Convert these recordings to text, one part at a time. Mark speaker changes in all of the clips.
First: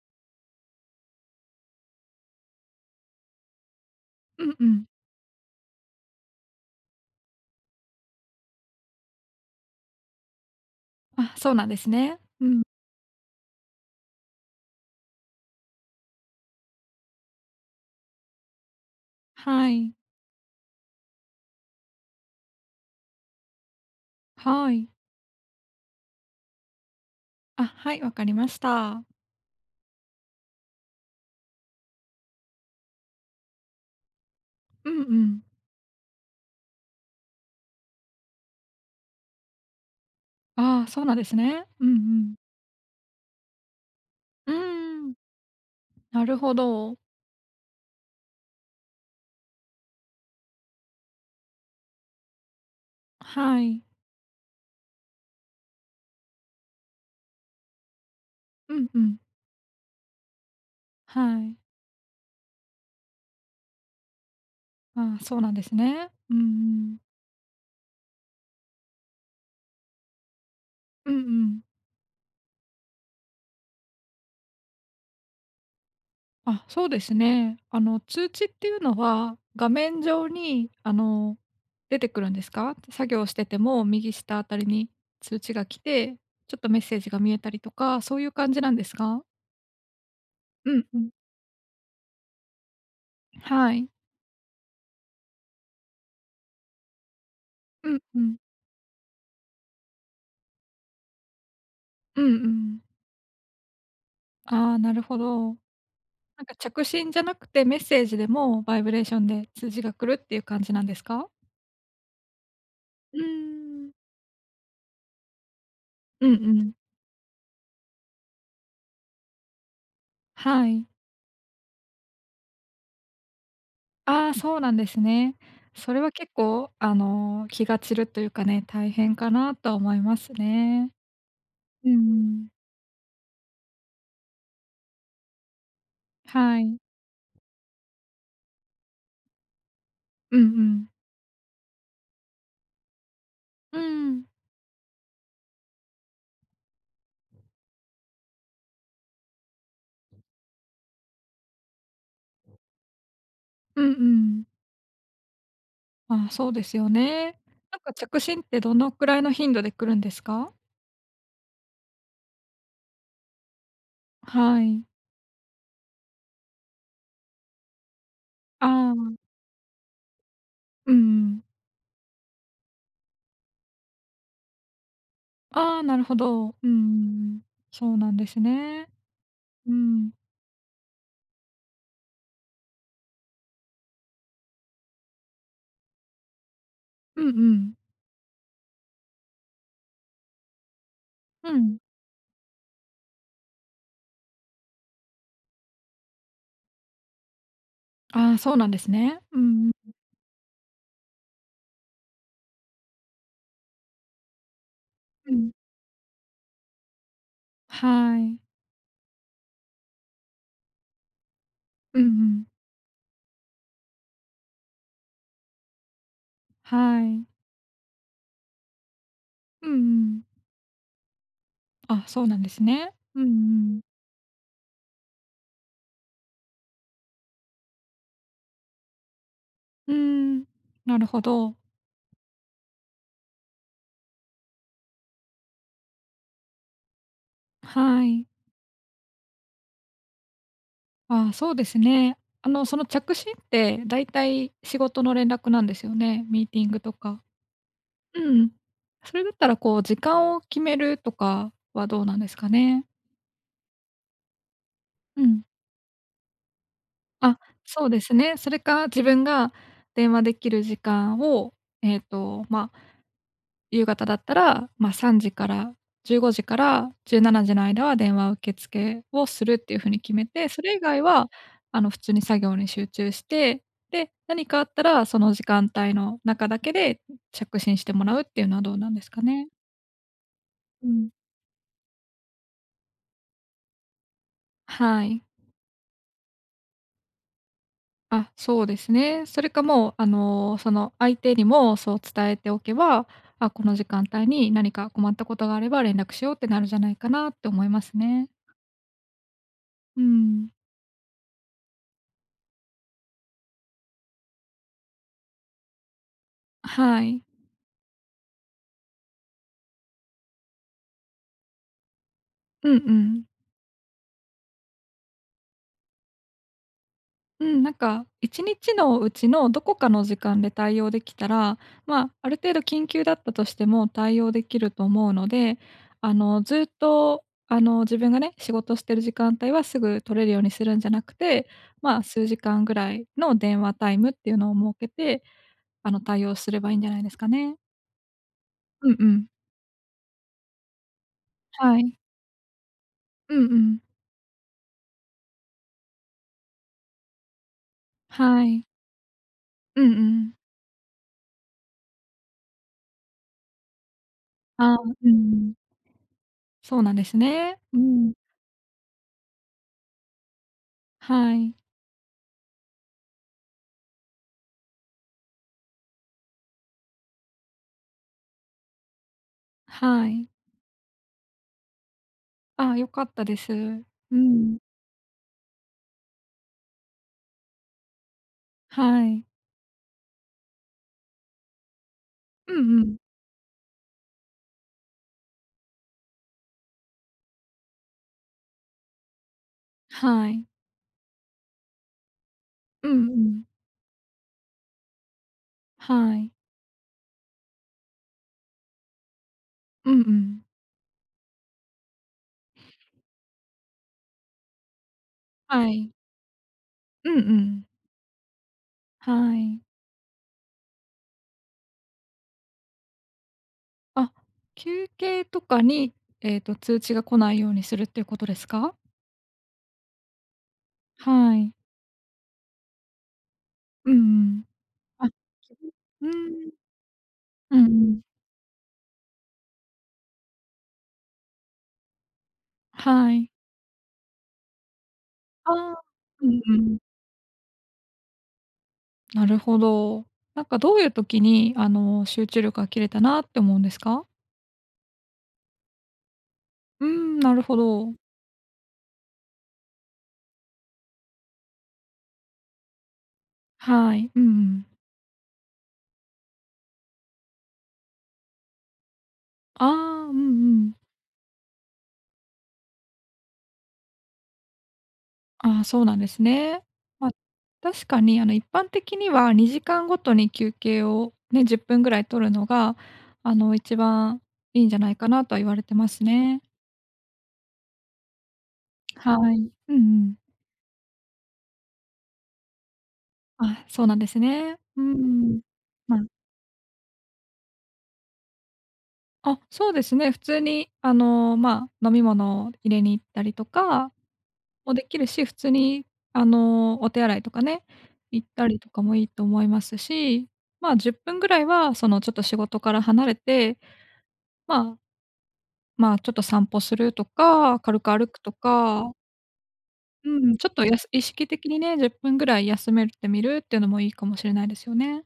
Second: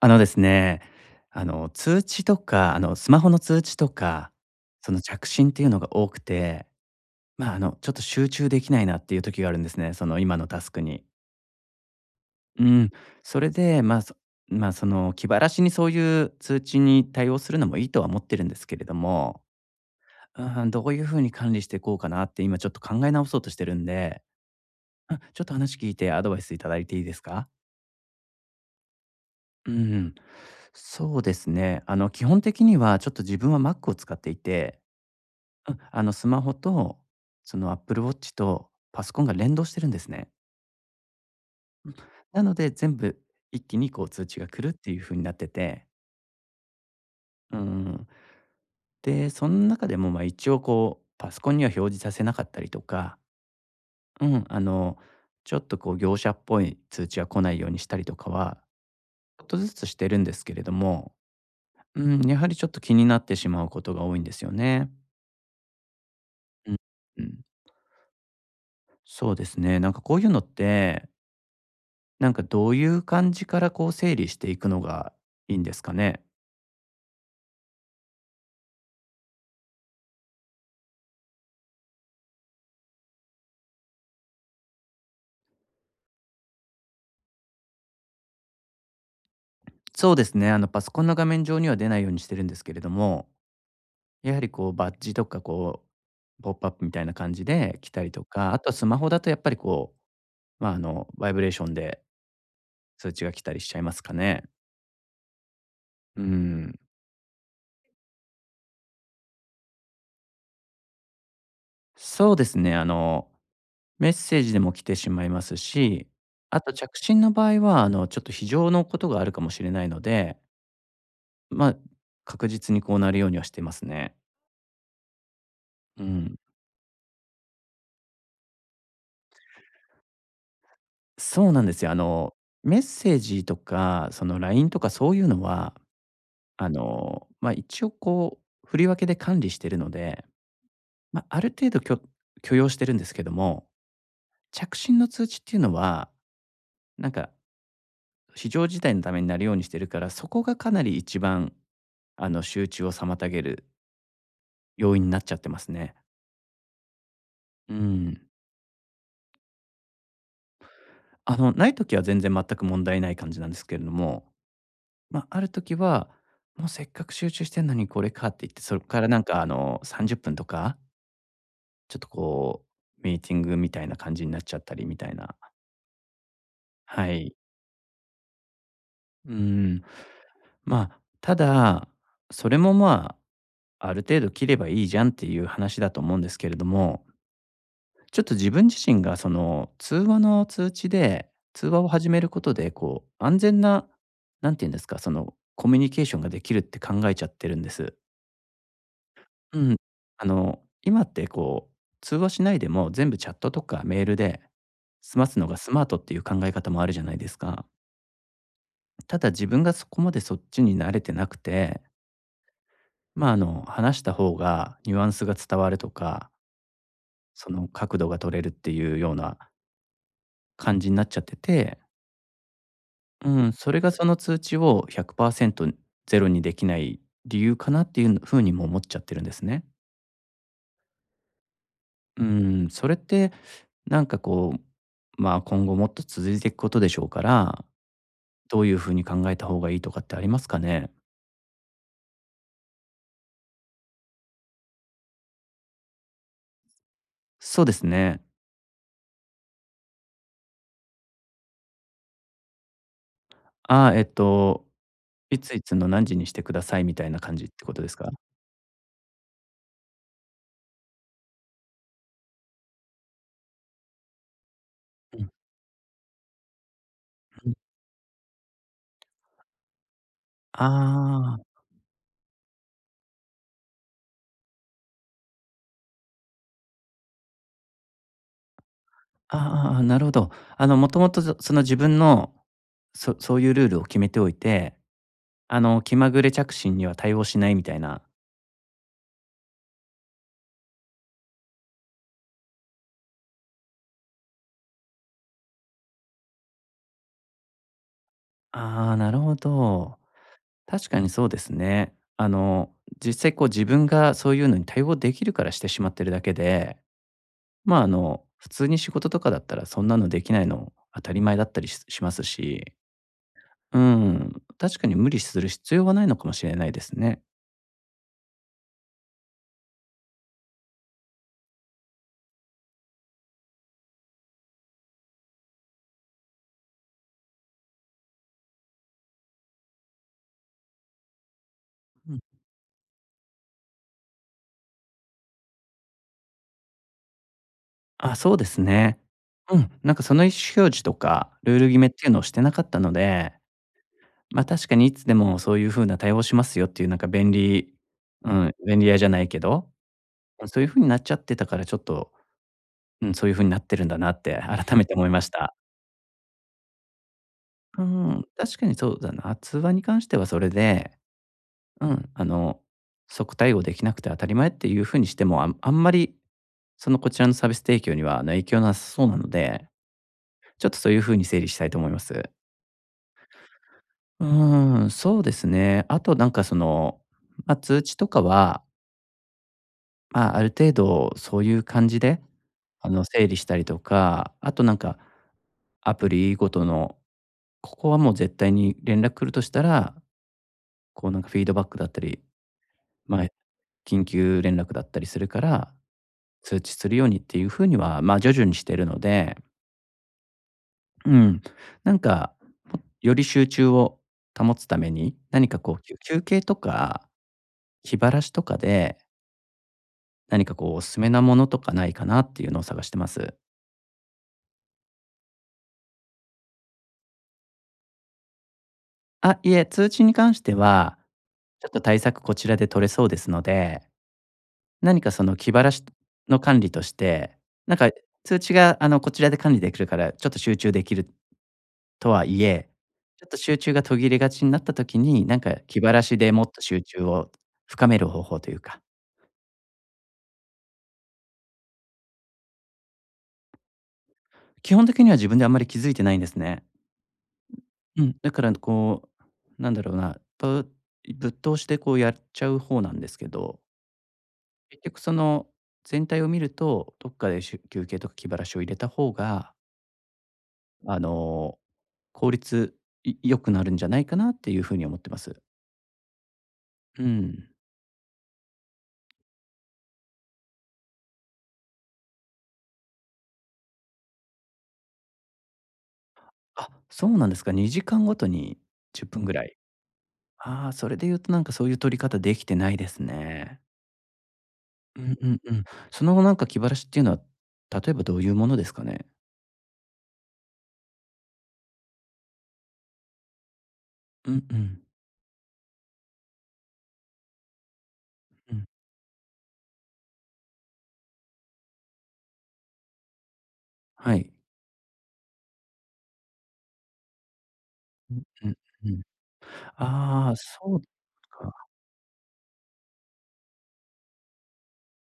Speaker 1: あのですね、あの、通知とか、スマホの通知とか、
Speaker 2: うんうん。
Speaker 1: その着信っていうのが多くて、ちょっと集中できないなっていう時があるんですね、その今のタスクに。
Speaker 2: あ、そうなんですね。うん。
Speaker 1: うん。それで、まあ、そまあ、その、気晴らしにそういう通知に対応するのもいいとは思ってるんですけれども、
Speaker 2: はい。
Speaker 1: うん、どういうふうに管理していこうかなって今ちょっと考え直そうとしてるんで、
Speaker 2: はい。
Speaker 1: うん、ちょっと話聞いてアドバイスいただいていいですか？
Speaker 2: あ、はい、わかりました。
Speaker 1: うん、そうですね。基本的にはちょっと自分は Mac を使っていて、
Speaker 2: うんうん。
Speaker 1: うん、スマホとその Apple Watch とパソコンが連動してるんですね。
Speaker 2: ああ、そうなんですね。うんうん。
Speaker 1: なので、全部一気にこう通知が
Speaker 2: う
Speaker 1: 来るっていう
Speaker 2: ーん、
Speaker 1: 風になってて、
Speaker 2: なるほど。
Speaker 1: うん。で、その中でもまあ一応こうパソコンには表示させなかったりとか、
Speaker 2: はい。
Speaker 1: うん、あの、ちょっとこう業者っぽい通知が来ないようにしたりとかは、
Speaker 2: うんうん。
Speaker 1: ちょっとずつしてるんですけれども、
Speaker 2: はい。
Speaker 1: うん、やはりちょっと気になってしまうことが多いんですよね。
Speaker 2: ああ、そうなんですね。うんう
Speaker 1: うん、
Speaker 2: ん。
Speaker 1: うん。そうですね。なんかこういうのって、
Speaker 2: うんうん。
Speaker 1: なんかどういう感じからこう整理していくのがいいんですかね？
Speaker 2: あ、そうですね。あの、通知っていうのは、画面上に、あの、出てくるんですか？作業してても、右下あたりに通知が来て、ちょっとメッセージが見えたりとか、そういう感じなんですか？
Speaker 1: そうですね。あの
Speaker 2: う
Speaker 1: パ
Speaker 2: ん
Speaker 1: ソ
Speaker 2: う
Speaker 1: コン
Speaker 2: ん。
Speaker 1: の画面上には出ないようにしてるんですけれども、
Speaker 2: はい。
Speaker 1: やはりこうバッジとかこう、ポップアップみたいな感じで来
Speaker 2: うん
Speaker 1: たり
Speaker 2: う
Speaker 1: と
Speaker 2: ん。
Speaker 1: か、あとはスマホだとやっぱりこう、バイブレーションで
Speaker 2: うんうん。
Speaker 1: 通知が来たりしちゃいますかね。
Speaker 2: ああ、なるほど。
Speaker 1: う
Speaker 2: なんか
Speaker 1: ん。
Speaker 2: 着信じゃなくてメッセージでもバイブレーションで通知が来るっていう感じなんですか？
Speaker 1: そうですね。あ
Speaker 2: う
Speaker 1: の
Speaker 2: ーん。
Speaker 1: メッセージでも来てしまいますし、
Speaker 2: うん
Speaker 1: あ
Speaker 2: うん。
Speaker 1: と着信の場合はあのちょっと非常のことがあるかもしれないので、
Speaker 2: はい。
Speaker 1: まあ、確実にこうなるようにはしてますね。
Speaker 2: ああ、そうなんですね。それ
Speaker 1: う
Speaker 2: は結
Speaker 1: ん。
Speaker 2: 構、あの、気が散るというかね、大変かなとは思いますね。
Speaker 1: そうなんです
Speaker 2: う
Speaker 1: よ。あの、
Speaker 2: ん
Speaker 1: メッセージとか、その LINE とかそういうのは、
Speaker 2: はい。
Speaker 1: 一応こう、振り分けで管理してるので、
Speaker 2: うんうん。
Speaker 1: まあ、ある程度許容してるんですけども、
Speaker 2: うん。
Speaker 1: 着信の通知っていうのは、なんか、非常事態のためになるようにしてるから、そこがかなり一番、あの、集中を妨げる
Speaker 2: うんうん。
Speaker 1: 要因になっちゃってますね。
Speaker 2: ああ、そうですよね。
Speaker 1: う
Speaker 2: なんか
Speaker 1: ん。
Speaker 2: 着信ってどのくらいの頻度で来るんですか？
Speaker 1: あの、ない時は全然全く問題ない感じなんですけれども、
Speaker 2: はい。
Speaker 1: まあ、ある時は、もうせっかく集中してんのにこれかって言って、
Speaker 2: あ
Speaker 1: それから
Speaker 2: あ。
Speaker 1: 30分とか、
Speaker 2: うんうん。
Speaker 1: ちょっとこうミーティングみたいな感じになっちゃったりみたいな。
Speaker 2: ああ、なるほど。う
Speaker 1: はい。
Speaker 2: んそうなんですね。
Speaker 1: う
Speaker 2: う
Speaker 1: ん。
Speaker 2: ん。
Speaker 1: ただ、それも、ある程度切ればいいじゃんっていう話だと思うんですけれども、
Speaker 2: うんうん。
Speaker 1: ちょっと自分自身がその通話の通知で、
Speaker 2: う
Speaker 1: 通
Speaker 2: ん。
Speaker 1: 話を始めることで、こう安全な、なんていうんですか、そのコミュニケーションができるって考えちゃってるんです。
Speaker 2: ああ、そうなんですね。う
Speaker 1: う
Speaker 2: んうん。
Speaker 1: ん。あの、今ってこう、通話しないでも全部チャットとかメールで済ま
Speaker 2: う
Speaker 1: すの
Speaker 2: ん。
Speaker 1: がスマートっていう考え方もあるじゃないですか。
Speaker 2: はい。
Speaker 1: ただ自分がそこまでそっちに慣れてなくて、
Speaker 2: うんうん。
Speaker 1: 話した方がニュアンスが伝わるとか、
Speaker 2: はい。
Speaker 1: その角度が取れるっていうような
Speaker 2: うんうん。
Speaker 1: 感じになっちゃってて、
Speaker 2: あ、そうなんですね。うんう
Speaker 1: うん、それ
Speaker 2: ん。
Speaker 1: がその通知を100%ゼロにできない理由かなっていうふうにも思っちゃってるんですね。
Speaker 2: うーん、なるほど。
Speaker 1: うん、それって、なんかこ今後もっと続いていくことでしょうから、
Speaker 2: はい。
Speaker 1: どういう風に考えた方がいいとかってありますかね？
Speaker 2: ああ、そうですね。あの、その着信ってだいたい仕事の連絡なんですよね、ミーティングとか。
Speaker 1: そうですね。
Speaker 2: うん。それだったらこう時間を決めるとかはどうなんですかね？
Speaker 1: えっと、
Speaker 2: う
Speaker 1: い
Speaker 2: ん。
Speaker 1: ついつの何時にしてくださいみたいな感
Speaker 2: あ、
Speaker 1: じってこと
Speaker 2: そ
Speaker 1: で
Speaker 2: う
Speaker 1: す
Speaker 2: で
Speaker 1: か？
Speaker 2: すね。それか、自分が電話できる時間を、まあ、夕方だったら、まあ、
Speaker 1: う
Speaker 2: 3
Speaker 1: ん
Speaker 2: 時から15時から17
Speaker 1: うん。
Speaker 2: 時の間は電話受付をするっていう風に決めて、そ
Speaker 1: あ
Speaker 2: れ以外は、
Speaker 1: ー
Speaker 2: あの、普通に作業に集中して、で、何かあったら、その時間帯の中だけで着信してもらうっていうのはどうなんですか
Speaker 1: あー、あ
Speaker 2: ね。
Speaker 1: ああああなるほど。あの、
Speaker 2: う
Speaker 1: もとも
Speaker 2: ん。
Speaker 1: と、その自分の、そういうルールを決めておいて、
Speaker 2: はい。
Speaker 1: あの、気まぐれ着信には対応しないみたいな。
Speaker 2: あ、そうですね。それかもう、あの、その相手にもそう伝えておけば、あ、この時間帯に何か困ったことがあれば連絡しようってなるじゃないかなって思いますね。
Speaker 1: ああ、なるほど。
Speaker 2: うん。
Speaker 1: 確かにそうですね。あの、実際こう自分がそういうのに対応できるからしてしまってるだけで、
Speaker 2: はい。
Speaker 1: 普通に仕事とかだったらそんなのできないの当たり前だったりします
Speaker 2: う
Speaker 1: し、
Speaker 2: んうん。
Speaker 1: うん、確かに無理する必要はないのかもしれないですね。
Speaker 2: うん、なんか1日のうちのどこかの時間で対応できたら、まあ、ある程度緊急だったとしても対応できると思うので、あの、ずっと、あの、自分がね、仕事してる時間帯はすぐ取れるようにするんじゃなくて、まあ、
Speaker 1: うん。
Speaker 2: 数時間ぐらいの電話タイムっていうのを設けて、あの、対応すればいいんじゃないですかね。
Speaker 1: あ、そうです
Speaker 2: うん
Speaker 1: ね。
Speaker 2: うん。
Speaker 1: うん、なんかその意思表示とか、ルール決
Speaker 2: は
Speaker 1: めっ
Speaker 2: い。
Speaker 1: ていうのをしてなかったので、
Speaker 2: うんうん。
Speaker 1: まあ確かにいつでもそういう風な対応しますよっていうなんか便利、う
Speaker 2: は
Speaker 1: ん、
Speaker 2: い。
Speaker 1: 便利屋じゃないけど、
Speaker 2: うんうん。
Speaker 1: そういう風になっちゃってたからちょっと、うん、そういう風になってるんだなって
Speaker 2: あ
Speaker 1: 改
Speaker 2: ー
Speaker 1: めて思
Speaker 2: う
Speaker 1: いまし
Speaker 2: んう
Speaker 1: た。
Speaker 2: ん。そうなんですね。う
Speaker 1: う
Speaker 2: ん。
Speaker 1: ん、確かにそうだな。通話に関してはそれで、
Speaker 2: はい。
Speaker 1: うん、あの、即対応できなくて当たり前っていう風にしても、あんまり、そのこちらのサービス提供には、あの、影響なさそうなので、
Speaker 2: はい。
Speaker 1: ちょっとそういう風に整理したいと思います。
Speaker 2: ああ、良かったです。う
Speaker 1: う
Speaker 2: ん。
Speaker 1: ーん、そうですね。あとなんかその、ま、通知とかは
Speaker 2: はい。
Speaker 1: まあ、ある程度そういう感じで、
Speaker 2: うんう
Speaker 1: あ
Speaker 2: ん。
Speaker 1: の、整理したりとか、あとなんか、アプリごとの、ここはもう絶対に連絡来るとしたら、
Speaker 2: はい。
Speaker 1: こうなんかフィードバックだったり、
Speaker 2: うんう
Speaker 1: まあ、
Speaker 2: ん。
Speaker 1: 緊急連絡だったりするから、
Speaker 2: はい。
Speaker 1: 通知するようにっていう風には、まあ、徐々にしてるので、
Speaker 2: うんうん。
Speaker 1: うん、なんか、もより集中を保つために、何か
Speaker 2: は
Speaker 1: こう、
Speaker 2: い。
Speaker 1: 休憩とか、
Speaker 2: うんうん。
Speaker 1: 気晴らしとかで、
Speaker 2: はい。
Speaker 1: 何かこうおすすめなものとかないかなっていうのを探してます。
Speaker 2: あ、休憩とかに、通知が来ないようにするっていうことですか？
Speaker 1: あ、いえ、通知に関しては、
Speaker 2: はい。
Speaker 1: ちょっと対策こちらで取れそうですので、
Speaker 2: うんうん。
Speaker 1: 何
Speaker 2: あ、
Speaker 1: かその気晴らし
Speaker 2: う
Speaker 1: の
Speaker 2: ん。
Speaker 1: 管理として、
Speaker 2: うんう
Speaker 1: なんか
Speaker 2: ん。
Speaker 1: 通知があのこちらで管理できるから、ちょっと集中できるとはいえ、
Speaker 2: は
Speaker 1: ちょっ
Speaker 2: い。
Speaker 1: と集中が途切れがちになった時に、なん
Speaker 2: あ
Speaker 1: か気
Speaker 2: あ、
Speaker 1: 晴らし
Speaker 2: う
Speaker 1: で
Speaker 2: ん
Speaker 1: もっ
Speaker 2: う
Speaker 1: と
Speaker 2: ん。
Speaker 1: 集中を深める方法というか、
Speaker 2: なるほど。なんかどういう時に、あの、集中力が切れたなって思うんですか？
Speaker 1: 基本的には自分であんまり気づいてないんですね。
Speaker 2: うーん、なるほど。
Speaker 1: うん、だからこう、なんだろうな、ぶぶっ通しでこうやっちゃう方なんですけど、
Speaker 2: はい。うんうん。
Speaker 1: 結局その全体を見ると、どっかで休憩とか気晴らしを入れた方が、
Speaker 2: ああ、うんうん。
Speaker 1: あの、効率良くなるんじゃないかなっていうふうに思ってます。
Speaker 2: ああ、そうなんですね。
Speaker 1: う
Speaker 2: まあ、
Speaker 1: ん。
Speaker 2: 確かにあの一般的には2時間ごとに休憩をね、10分ぐらい取るのが、あの一番いいんじゃないかなとは言われてますね。
Speaker 1: あ、そうなんですか。2時間ごとに10分ぐ
Speaker 2: はい。
Speaker 1: らい。
Speaker 2: うんうん。
Speaker 1: ああ、それで言うとなんかそういう取り方できてないですね。
Speaker 2: あ、そうなんですね。う
Speaker 1: うんうん
Speaker 2: ん。
Speaker 1: うん。
Speaker 2: ま
Speaker 1: そ
Speaker 2: あ、
Speaker 1: の後なんか気晴らしっていうのは、例えばどういうものですかね？
Speaker 2: あ、そうですね、普通にあの、まあ、飲み物を入れに行ったりとか
Speaker 1: うんう
Speaker 2: も
Speaker 1: ん、
Speaker 2: できるし、普通にあの、お手洗いとかね、行った
Speaker 1: う
Speaker 2: り
Speaker 1: ん。
Speaker 2: とかもいいと思いますし、ま、10分ぐらいはそのちょっと仕事から離れて、
Speaker 1: はい。
Speaker 2: まあまあ、ちょっと散歩するとか、軽く歩
Speaker 1: う
Speaker 2: く
Speaker 1: ん
Speaker 2: と
Speaker 1: うん
Speaker 2: か、
Speaker 1: うん。
Speaker 2: う
Speaker 1: ああ、
Speaker 2: ん、ちょっと
Speaker 1: そう
Speaker 2: 意識的
Speaker 1: か。
Speaker 2: にね、10分ぐらい休めてみるっていうのもいいかもしれないですよね。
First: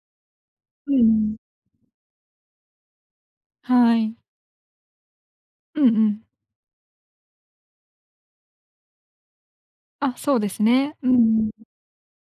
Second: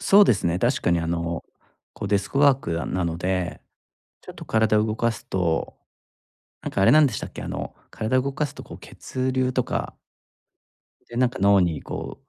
Speaker 1: そうですね、確か
Speaker 2: う
Speaker 1: にあ
Speaker 2: ん、
Speaker 1: の、こうデスクワークなので、
Speaker 2: はい。
Speaker 1: ちょっと体を動かすと、
Speaker 2: うんうん。
Speaker 1: なんかあれなんでしたっけ、あの、体を動かすとこう血流とか、
Speaker 2: あ、そうですね。う
Speaker 1: で、なんか
Speaker 2: ん。
Speaker 1: 脳にこう、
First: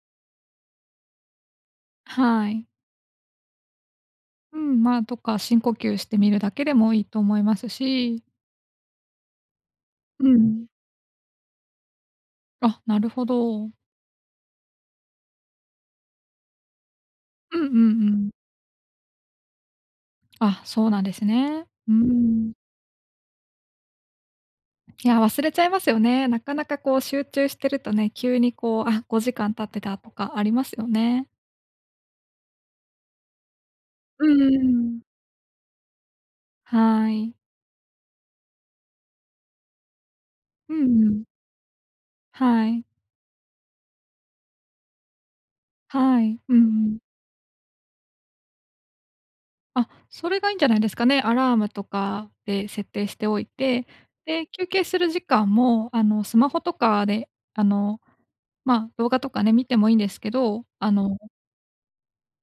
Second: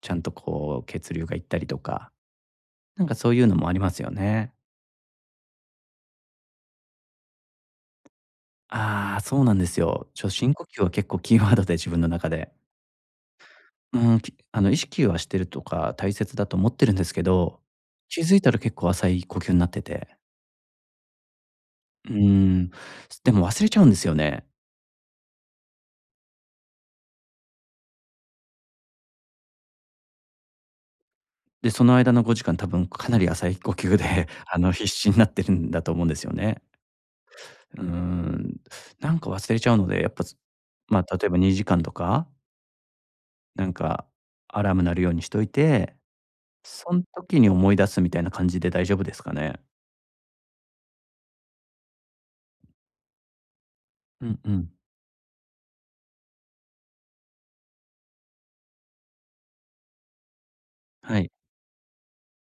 Speaker 1: ちゃんとこう血流が行ったりとか、
Speaker 2: はい。
Speaker 1: なんかそういうのもありますよね。
Speaker 2: うん、まあ、とか深呼吸してみるだけでもいいと思いますし、
Speaker 1: ああ、そうなんですよ。ち
Speaker 2: う
Speaker 1: ょ、深呼
Speaker 2: ん、
Speaker 1: 吸は結構キーワードで自分の中で。
Speaker 2: あ、なるほど。
Speaker 1: うん、あの意識はしてるとか、大切だと思ってるんですけ
Speaker 2: う
Speaker 1: ど、
Speaker 2: んうんう
Speaker 1: 気
Speaker 2: ん。
Speaker 1: づいたら結構浅い呼吸になってて。
Speaker 2: あ、そうなんですね。う
Speaker 1: う
Speaker 2: ん。
Speaker 1: ん、でも忘れちゃうんですよね。
Speaker 2: いや、忘れちゃいますよね。なかなかこう集中してるとね、急にこう、あ、5時間経ってたとかありますよね。
Speaker 1: で、その間の5時間多分かなり浅い呼吸で、
Speaker 2: うんう ん
Speaker 1: あ
Speaker 2: う
Speaker 1: の、必死
Speaker 2: ん。
Speaker 1: になってるんだと思うんですよね。
Speaker 2: はい。
Speaker 1: うーん。なんか忘れちゃうので、やっぱ、
Speaker 2: う
Speaker 1: ま
Speaker 2: んう
Speaker 1: あ、
Speaker 2: ん。
Speaker 1: 例えば2時間とか、
Speaker 2: はい。
Speaker 1: なんかアラーム鳴るようにしといて、
Speaker 2: はい。うんう
Speaker 1: そ
Speaker 2: ん。
Speaker 1: ん時に思い出すみたいな感じで大丈夫ですかね？
Speaker 2: あ、それがいいんじゃないですかね。アラームとかで設定しておいて、
Speaker 1: うん
Speaker 2: で、
Speaker 1: う
Speaker 2: 休
Speaker 1: ん。
Speaker 2: 憩する時間も、あの、スマホとかで、あの、まあ、動画とかね、見てもいいんですけど、あの
Speaker 1: はい。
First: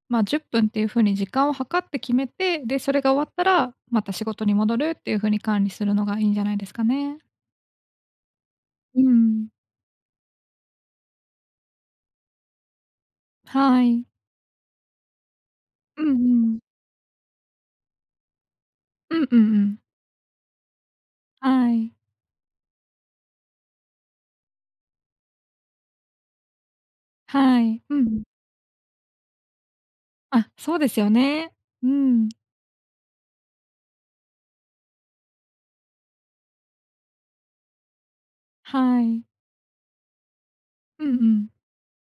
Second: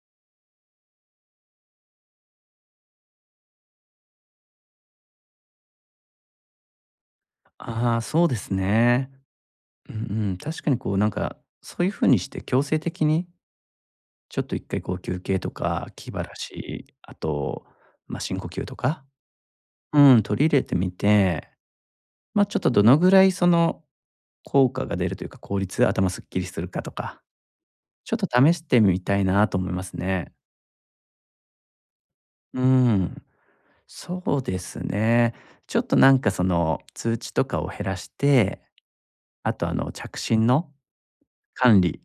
Speaker 2: まあ、10分っぷんっていう風に時間を計って決めて、で、それが終わったら、また仕事に戻るっていう風に管理するのがいいんじゃないですかね。
Speaker 1: ああ、そうです
Speaker 2: う
Speaker 1: ね。
Speaker 2: ん。
Speaker 1: うんうん。確かにこうなんか、そういう風にして強制的に、
Speaker 2: はい。
Speaker 1: ちょっと1回こう休憩とか、
Speaker 2: う
Speaker 1: 気晴ら
Speaker 2: んうん。
Speaker 1: し、あと、まあ、深呼吸とか、
Speaker 2: うんうんうん。
Speaker 1: うん、取り入れてみて、
Speaker 2: はい。
Speaker 1: まあ、ちょっとどのぐらいその効果が出るというか、効率、頭すっきりするかとか、
Speaker 2: はい。う
Speaker 1: ちょっ
Speaker 2: ん。
Speaker 1: と試してみたいなと思いますね。
Speaker 2: あ、そうですよね。うん。
Speaker 1: うん、そうですね。ちょっとなんかその通知とかを減らして、
Speaker 2: はい。
Speaker 1: あとあの着信の
Speaker 2: うんうん。
Speaker 1: 管理、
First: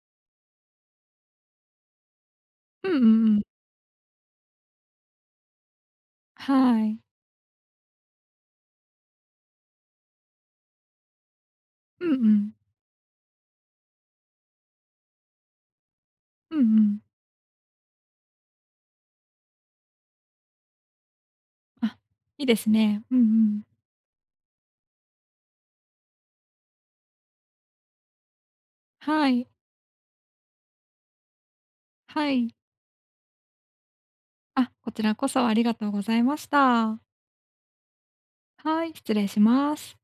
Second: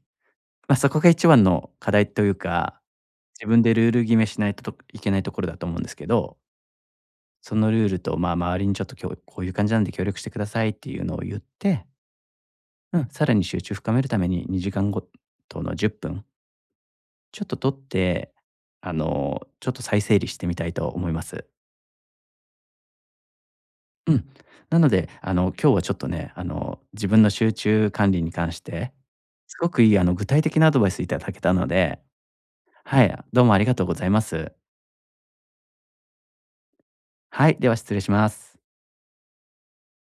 Speaker 1: まあ、そこが一番の課題というか、
Speaker 2: うんうんうん。
Speaker 1: 自分でルール決めしないといけないところだと思うんですけど、
Speaker 2: はい。
Speaker 1: そのルールと、ま、周りにちょっと今日こういう感じなんで協力してくださいっていうのを言って、
Speaker 2: うんうん。
Speaker 1: うん、さらに集中深めるために2時間ごとの10分
Speaker 2: うんうん。
Speaker 1: ちょっと取って、あの、ちょっと再整理してみたいと思います。
Speaker 2: あ、いいですね。うんうん。
Speaker 1: うん。なので、あの、今日はちょっとね、あの、自分の集中管理に関して、
Speaker 2: はい。
Speaker 1: すごくいい、あの、具体的なアドバイスいただけたので、
Speaker 2: はい。
Speaker 1: はい、どうもありがとうございます。
Speaker 2: あ、こちらこそありがとうございました。
Speaker 1: はい、では失礼します。
Speaker 2: はい、失礼します。